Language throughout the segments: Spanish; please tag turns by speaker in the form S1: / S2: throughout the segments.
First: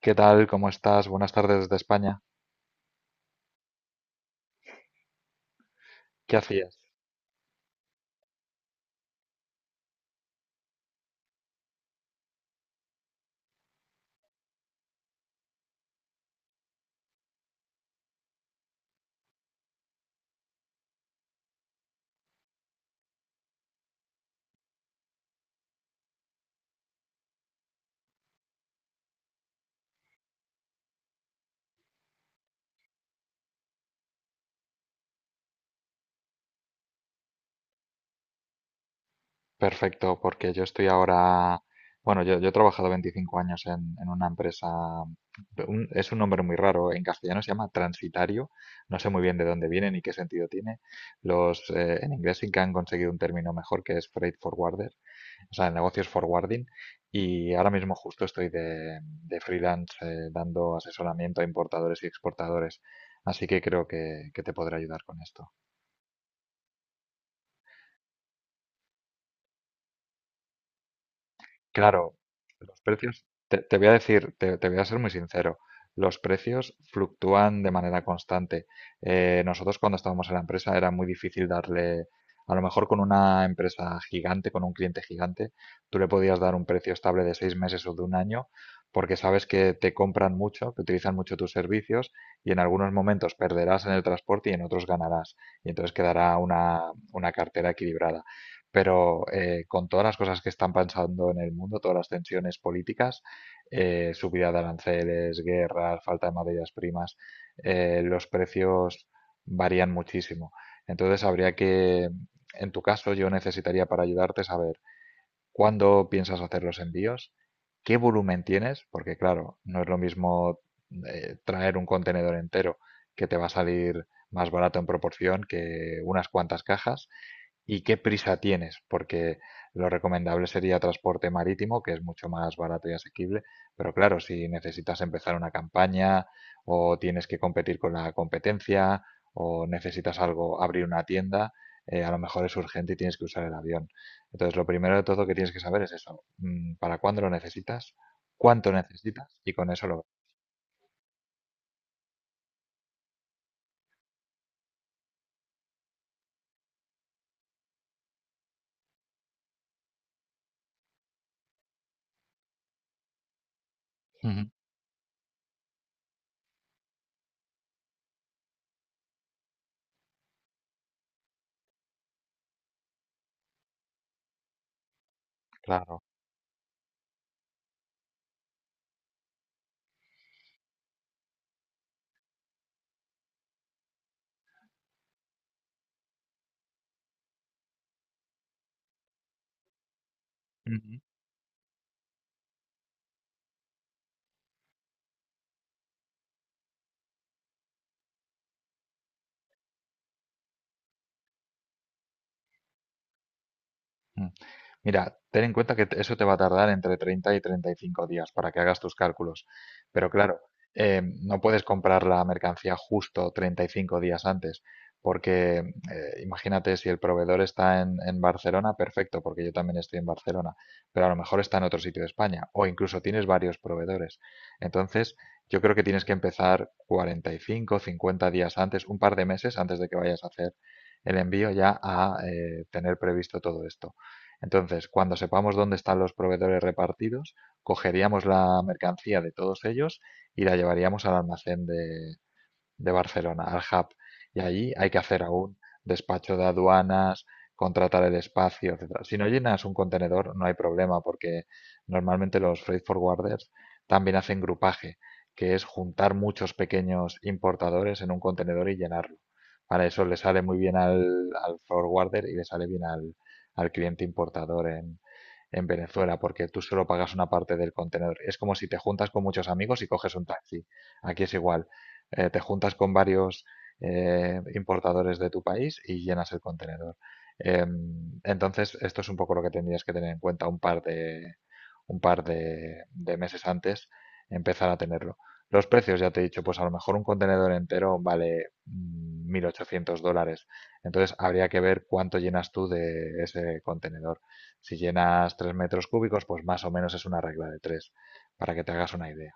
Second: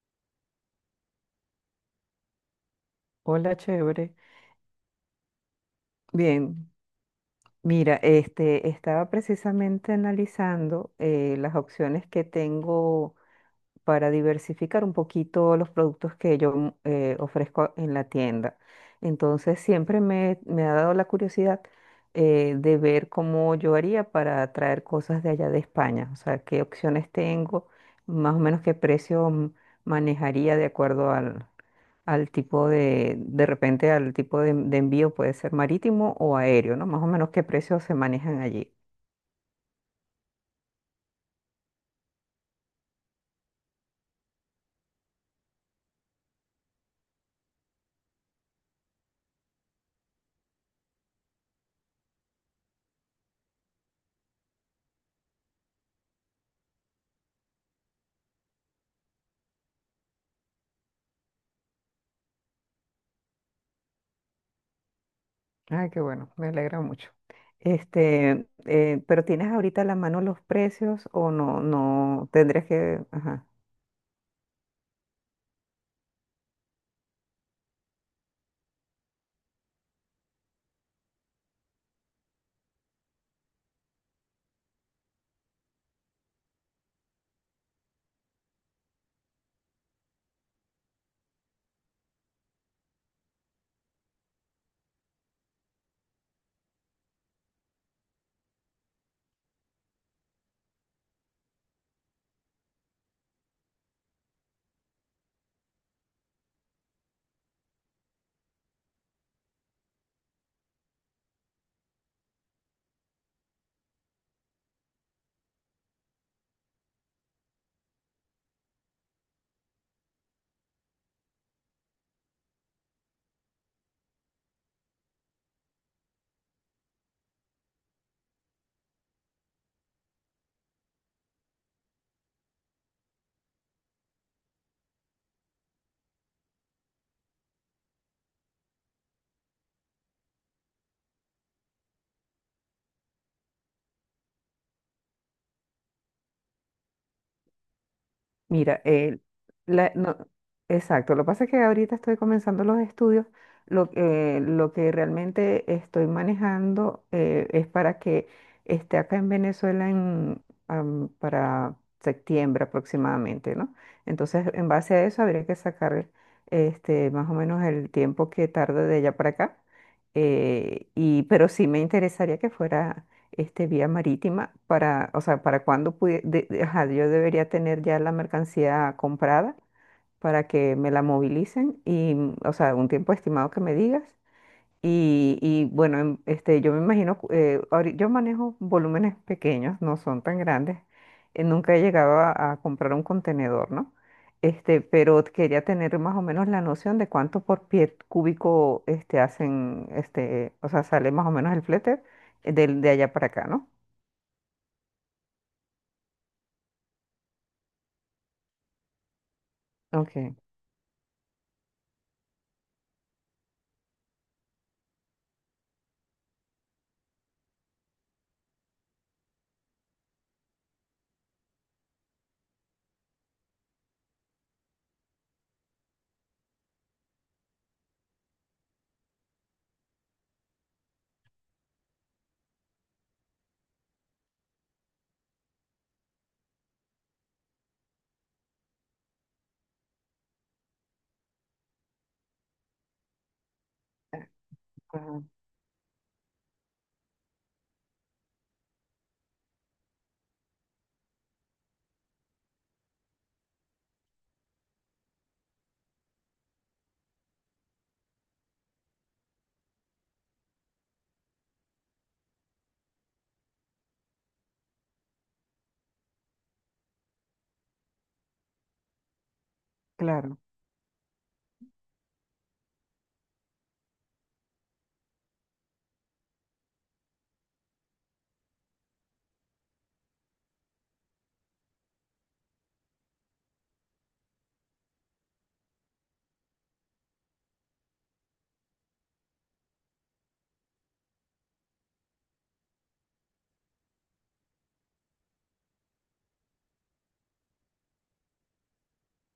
S1: ¿Qué tal? ¿Cómo estás? Buenas tardes desde España.
S2: Hola, chévere.
S1: ¿Qué
S2: Bien,
S1: hacías?
S2: mira, estaba precisamente analizando las opciones que tengo para diversificar un poquito los productos que yo ofrezco en la tienda. Entonces, siempre me ha dado la curiosidad de ver cómo yo haría para traer cosas de allá de España, o sea, qué opciones tengo, más o menos qué precio manejaría de acuerdo al tipo de repente al tipo de envío, puede ser marítimo o aéreo, ¿no? Más o menos qué precios se manejan allí.
S1: Perfecto, porque yo estoy ahora, bueno, yo he trabajado 25 años en una empresa, es un nombre muy raro, en castellano se llama transitario, no sé muy bien de dónde viene ni qué sentido tiene. En inglés sí que han conseguido un término mejor que es freight forwarder, o sea, el negocio es forwarding, y ahora mismo justo estoy de, freelance dando asesoramiento a importadores y exportadores, así que creo que te podré ayudar con esto.
S2: Ay, qué bueno, me alegra mucho. Pero ¿tienes ahorita a la mano los precios o no,
S1: Claro,
S2: no tendrías
S1: los
S2: que,
S1: precios,
S2: ajá?
S1: te voy a decir, te voy a ser muy sincero, los precios fluctúan de manera constante. Nosotros cuando estábamos en la empresa era muy difícil darle, a lo mejor con una empresa gigante, con un cliente gigante, tú le podías dar un precio estable de 6 meses o de un año, porque sabes que te compran mucho, que utilizan mucho tus servicios y en algunos momentos perderás en el transporte y en otros ganarás. Y entonces quedará una cartera equilibrada pero con todas las cosas que están pasando en el mundo, todas las tensiones políticas, subida de aranceles, guerras, falta de materias primas, los precios varían muchísimo. Entonces habría que, en tu caso, yo necesitaría para ayudarte saber cuándo piensas hacer los envíos, qué volumen tienes, porque claro, no es lo mismo traer un contenedor entero que te va a salir más barato en proporción que unas cuantas cajas, y qué prisa tienes, porque lo recomendable sería transporte marítimo, que es mucho más barato y asequible, pero claro, si necesitas empezar una campaña o tienes que competir con la competencia o necesitas algo, abrir una tienda, a lo mejor es urgente y tienes que usar el avión. Entonces, lo primero de todo que tienes que saber es eso, para cuándo lo necesitas, cuánto
S2: Mira,
S1: necesitas y con eso lo...
S2: no, exacto. Lo que pasa es que ahorita estoy comenzando los estudios. Lo que realmente estoy manejando es para que esté acá en Venezuela para septiembre aproximadamente, ¿no? Entonces,
S1: Ujú.
S2: en base a eso, habría que sacar este, más o menos el tiempo que tarda de allá para acá. Pero sí me interesaría que fuera este, vía marítima para, o sea, para cuándo
S1: Claro.
S2: pudi- de- ajá, yo debería tener ya la mercancía comprada para que me la movilicen y, mm, o sea, un tiempo estimado que me digas. Bueno, este, yo me imagino, yo manejo volúmenes pequeños, no son tan grandes. Nunca he llegado a comprar un contenedor, ¿no? Este, pero quería tener más o menos la noción de cuánto por pie cúbico este, hacen, este, o sea, sale más o menos el flete de allá para acá, ¿no?
S1: Mm. Mira, ten en cuenta que eso te va a tardar entre 30 y 35 días para que hagas tus cálculos. Pero
S2: Ok,
S1: claro, no puedes comprar la mercancía justo 35 días antes, porque imagínate, si el proveedor está en Barcelona, perfecto, porque yo también estoy en Barcelona, pero a lo mejor está en otro sitio de España o incluso tienes varios proveedores. Entonces, yo creo que tienes que empezar 45, 50 días antes, un par de meses antes de que vayas a hacer el envío, ya a tener previsto todo esto. Entonces, cuando sepamos dónde están los proveedores repartidos, cogeríamos la mercancía de todos ellos y la llevaríamos al almacén de Barcelona, al hub. Y allí hay que hacer
S2: ajá,
S1: aún despacho de aduanas, contratar el espacio, etcétera. Si no llenas un contenedor, no hay problema, porque normalmente los freight forwarders también hacen grupaje, que es juntar muchos pequeños importadores en un contenedor y llenarlo. Para eso le sale muy bien al forwarder y le sale bien al cliente importador en Venezuela, porque tú solo pagas una parte del contenedor. Es como si te juntas con muchos amigos y coges un
S2: claro.
S1: taxi. Aquí es igual, te juntas con varios importadores de tu país y llenas el contenedor. Eh, entonces, esto es un poco lo que tendrías que tener en cuenta un par de meses antes, empezar a tenerlo. Los precios, ya te he dicho, pues a lo mejor un contenedor entero vale $1.800. Entonces habría que ver cuánto llenas tú de ese contenedor. Si llenas 3 metros cúbicos, pues más o menos es una regla de 3 para que te hagas una idea.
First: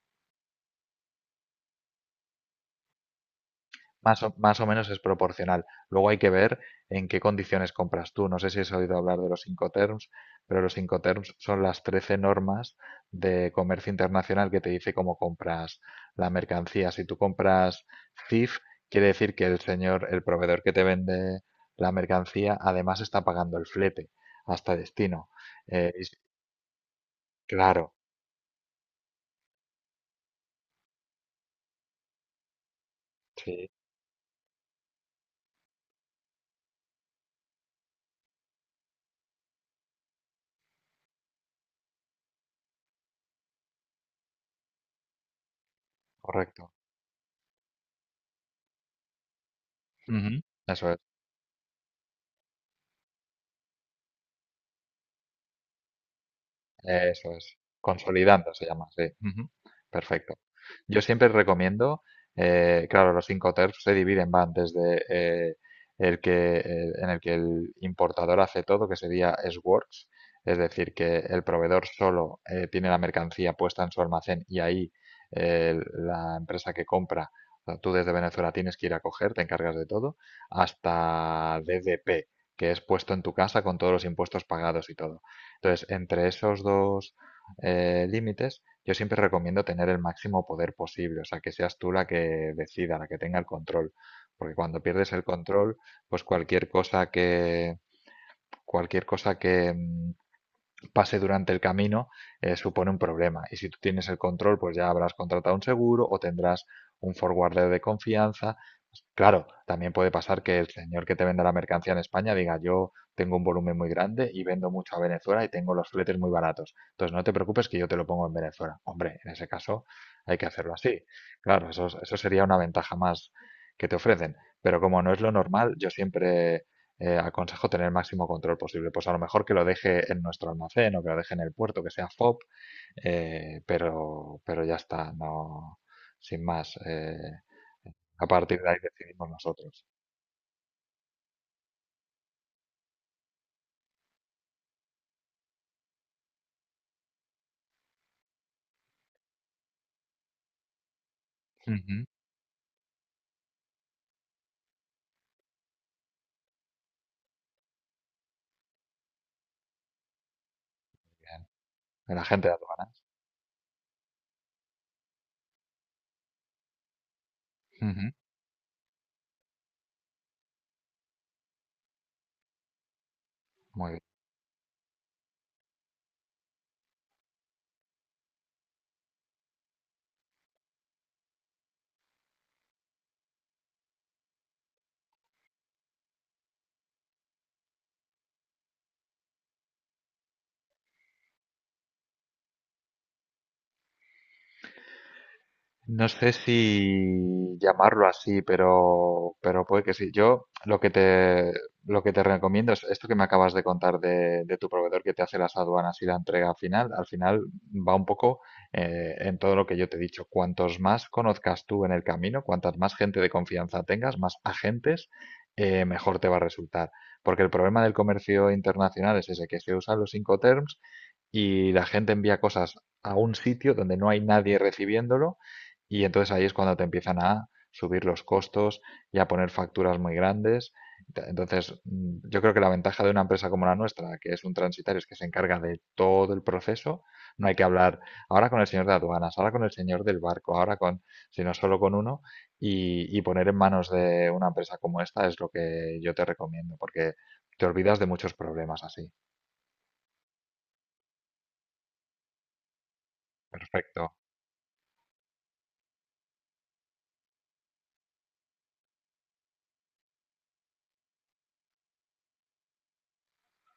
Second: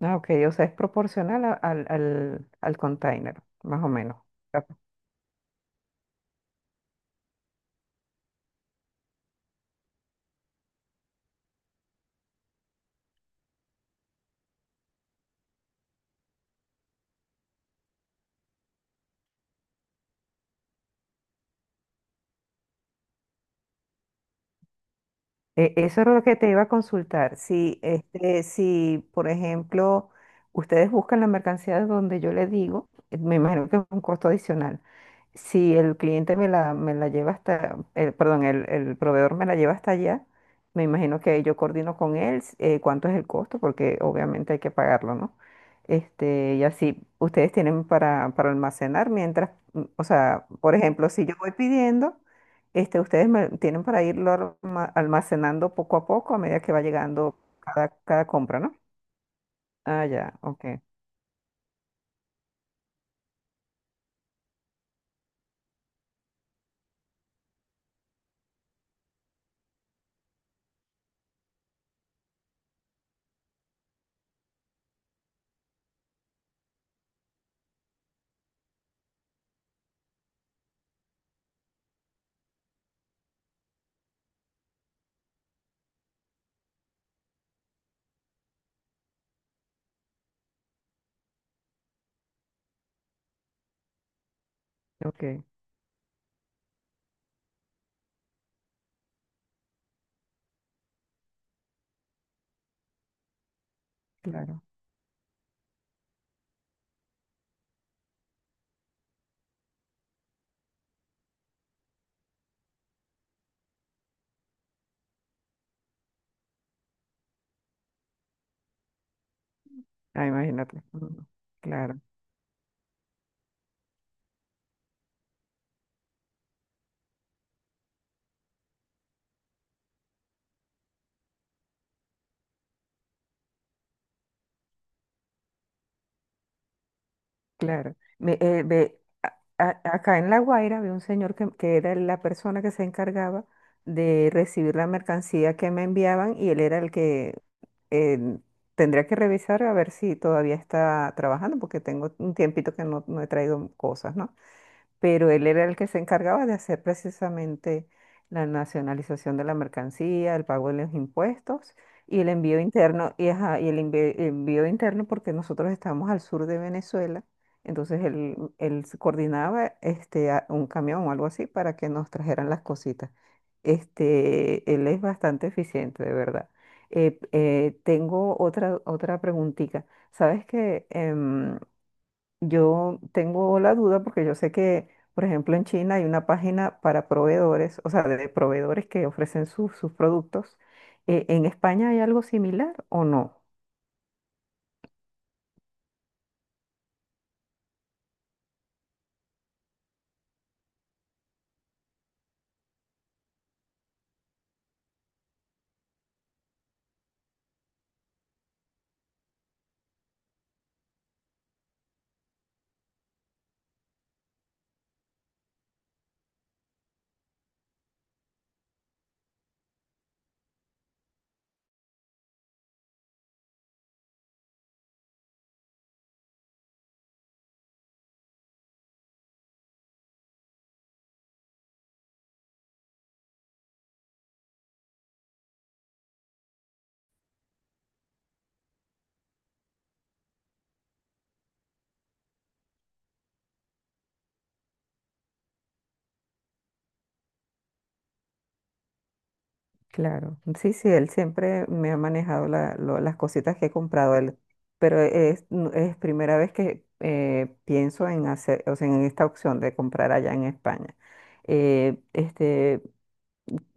S2: Ah, ok, o sea, es proporcional al container, más o menos.
S1: Más o menos es proporcional. Luego hay que ver en qué condiciones compras tú. No sé si has oído hablar de los Incoterms, pero los Incoterms son las 13 normas de comercio internacional que te dice cómo compras la mercancía. Si tú compras CIF, quiere decir que el señor, el proveedor que te vende la mercancía, además está pagando el flete hasta destino. Eh,
S2: Eso
S1: y
S2: era
S1: si-
S2: lo que te iba a consultar. Si,
S1: claro,
S2: este, si, por ejemplo, ustedes buscan la mercancía de donde yo le digo, me
S1: sí,
S2: imagino que es un costo adicional. Si el cliente me la lleva hasta, el proveedor me la lleva hasta allá, me imagino que yo coordino con él cuánto es el costo, porque obviamente hay que pagarlo, ¿no? Este, y
S1: correcto.
S2: así ustedes tienen para almacenar mientras, mm, o
S1: Ujú.
S2: sea, por
S1: Eso
S2: ejemplo, si yo voy pidiendo. Este, tienen para irlo almacenando poco a poco a medida que va
S1: Eso
S2: llegando
S1: es.
S2: cada, cada
S1: Consolidando
S2: compra,
S1: se
S2: ¿no?
S1: llama, sí. Ujú.
S2: Ah, ya,
S1: Perfecto.
S2: ok,
S1: Yo siempre recomiendo, claro, los cinco TERFs se dividen, van desde en el que el importador hace todo, que sería SWORX, es decir, que el proveedor solo tiene la mercancía puesta en su almacén y ahí la empresa que compra, o sea, tú desde Venezuela tienes que ir a coger, te encargas de todo, hasta DDP, que es puesto en tu casa con todos los impuestos pagados y todo. Entonces, entre esos dos límites, yo siempre recomiendo tener el máximo poder posible, o sea, que seas tú la que decida, la que tenga el control, porque cuando pierdes
S2: ok,
S1: el control, pues cualquier cosa que pase durante el camino supone un problema. Y si tú tienes el control,
S2: claro.
S1: pues ya habrás contratado un seguro o tendrás un forwarder de confianza. Pues, claro, también puede pasar que el señor que te venda la mercancía en España diga: yo tengo un volumen muy grande y vendo mucho a Venezuela y tengo los fletes muy baratos. Entonces no te preocupes, que yo te lo pongo en Venezuela. Hombre, en ese caso
S2: Ah,
S1: hay que hacerlo
S2: imagínate.
S1: así.
S2: Ujú.
S1: Claro, eso,
S2: Claro,
S1: eso sería una ventaja más que te ofrecen. Pero como no es lo normal, yo siempre aconsejo tener el máximo control posible. Pues a lo mejor que lo deje en nuestro almacén o que lo deje en el puerto, que sea FOB, pero ya está, no, sin más.
S2: claro.
S1: A partir de ahí decidimos
S2: A-
S1: nosotros.
S2: acá en La Guaira había un señor que era la persona que se encargaba de recibir la mercancía que me enviaban y él era el que eh, tendría que revisar a ver si todavía está trabajando porque
S1: Ujú.
S2: tengo un tiempito que no, no he traído cosas, ¿no? Pero él era el que se encargaba de hacer precisamente la nacionalización de la mercancía, el pago de los
S1: Bien.
S2: impuestos y
S1: La
S2: el
S1: gente de
S2: envío
S1: aduana.
S2: interno, y, ajá, y envío interno porque nosotros estábamos al sur de Venezuela, entonces
S1: Ujú.
S2: él se coordinaba este, un camión o algo así para que nos trajeran las cositas.
S1: Muy bien.
S2: Este, él es bastante eficiente, de verdad. Tengo otra, otra preguntita. ¿Sabes que yo tengo la duda porque yo sé que, por ejemplo, en China hay una página para proveedores, o sea, de proveedores que ofrecen sus productos? ¿En España hay algo similar o no?
S1: No sé si llamarlo así, pero puede que sí. Yo lo que te recomiendo es esto que me acabas de contar de tu proveedor que te hace las aduanas y la entrega final. Al final va un poco, en todo lo que yo te he dicho. Cuantos más conozcas tú en el camino, cuantas más gente de confianza tengas, más agentes, mejor te va a resultar. Porque el problema del comercio internacional es ese, que se usan los Incoterms y la gente envía cosas a un sitio donde no hay nadie recibiéndolo, y entonces ahí es cuando te empiezan a subir los costos y a poner facturas muy grandes. Entonces, yo creo que la ventaja de una empresa como la nuestra, que es un transitario, es que se encarga de todo el proceso. No hay que hablar ahora con el señor de aduanas, ahora con el señor del barco, ahora con, sino solo con uno. Y poner en manos de una empresa como esta es lo que yo te recomiendo, porque te olvidas de muchos problemas así.
S2: Claro, sí, sí, él siempre me ha manejado las cositas que he
S1: Perfecto.
S2: comprado él, pero es, es primera vez que pienso en hacer, o sea, en esta opción de comprar allá en España. Eh, este,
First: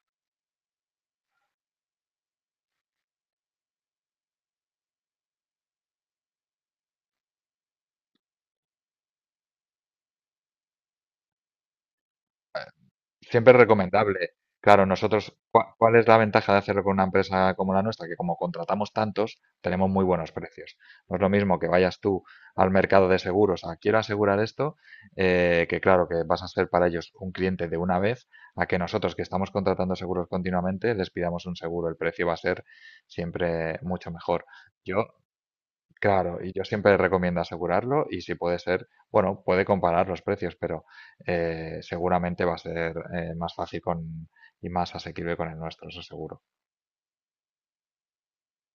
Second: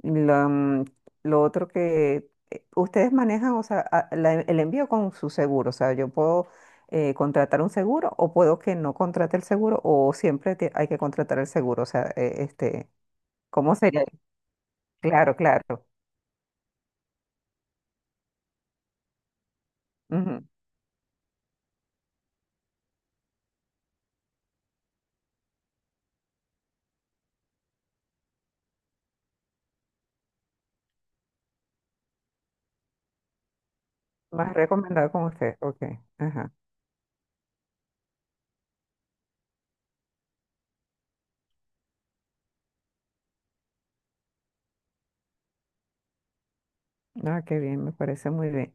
S2: La, mm, lo otro que ustedes manejan, o sea, el envío con su seguro, o sea, yo puedo contratar un seguro o puedo que no contrate el seguro o siempre hay que contratar el seguro, o sea,
S1: Siempre es
S2: ¿cómo sería?
S1: recomendable. Claro,
S2: Claro,
S1: nosotros,
S2: claro.
S1: ¿cuál es la ventaja de hacerlo con una empresa como la nuestra? Que como contratamos tantos, tenemos muy buenos
S2: Ujú.
S1: precios. No es lo mismo que vayas tú al mercado de seguros a quiero asegurar esto, que claro, que vas a ser para ellos un cliente de una vez, a que nosotros, que estamos contratando seguros continuamente, les pidamos un seguro. El precio va a ser siempre mucho mejor.
S2: Más
S1: Yo
S2: recomendado con usted, ok.
S1: Claro, y
S2: Ajá.
S1: yo siempre recomiendo asegurarlo, y si puede ser, bueno, puede comparar los precios, pero seguramente va a ser más fácil con, y más asequible con el nuestro, eso seguro.
S2: Ah, qué bien, me parece muy bien.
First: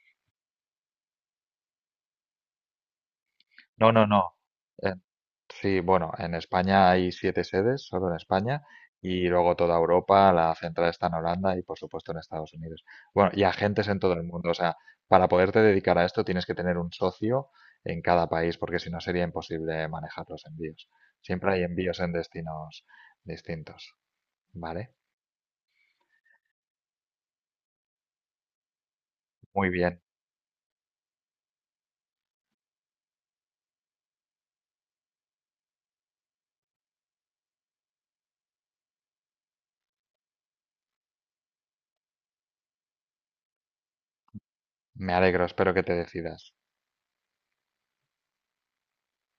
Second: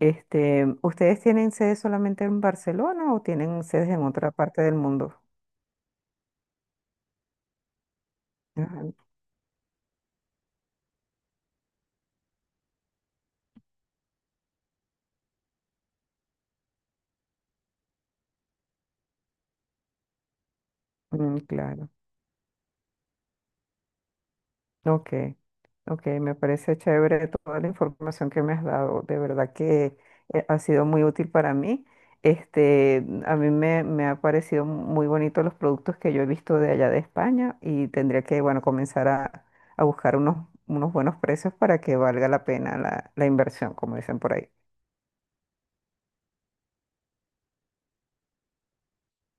S2: Este, ¿ustedes tienen sede solamente en Barcelona o tienen sedes
S1: No,
S2: en
S1: no,
S2: otra
S1: no.
S2: parte del
S1: Eh,
S2: mundo?
S1: Sí, bueno, en España hay siete sedes, solo en España,
S2: Ajá,
S1: y luego toda Europa, la central está en Holanda y por supuesto en Estados Unidos. Bueno, y agentes en todo el mundo, o sea, para poderte dedicar a esto tienes que tener un socio en cada país, porque si no sería imposible manejar los envíos.
S2: mm,
S1: Siempre hay
S2: claro.
S1: envíos en destinos distintos, ¿vale?
S2: Ok, ok, me parece chévere toda la información que me has dado. De verdad
S1: Muy
S2: que
S1: bien,
S2: ha sido muy útil para mí. Este, a mí me ha parecido muy bonito los productos que yo he visto de allá de España y tendría que, bueno, comenzar a buscar unos, unos buenos precios para que valga la pena la, la inversión, como dicen por ahí.
S1: me alegro, espero que te decidas.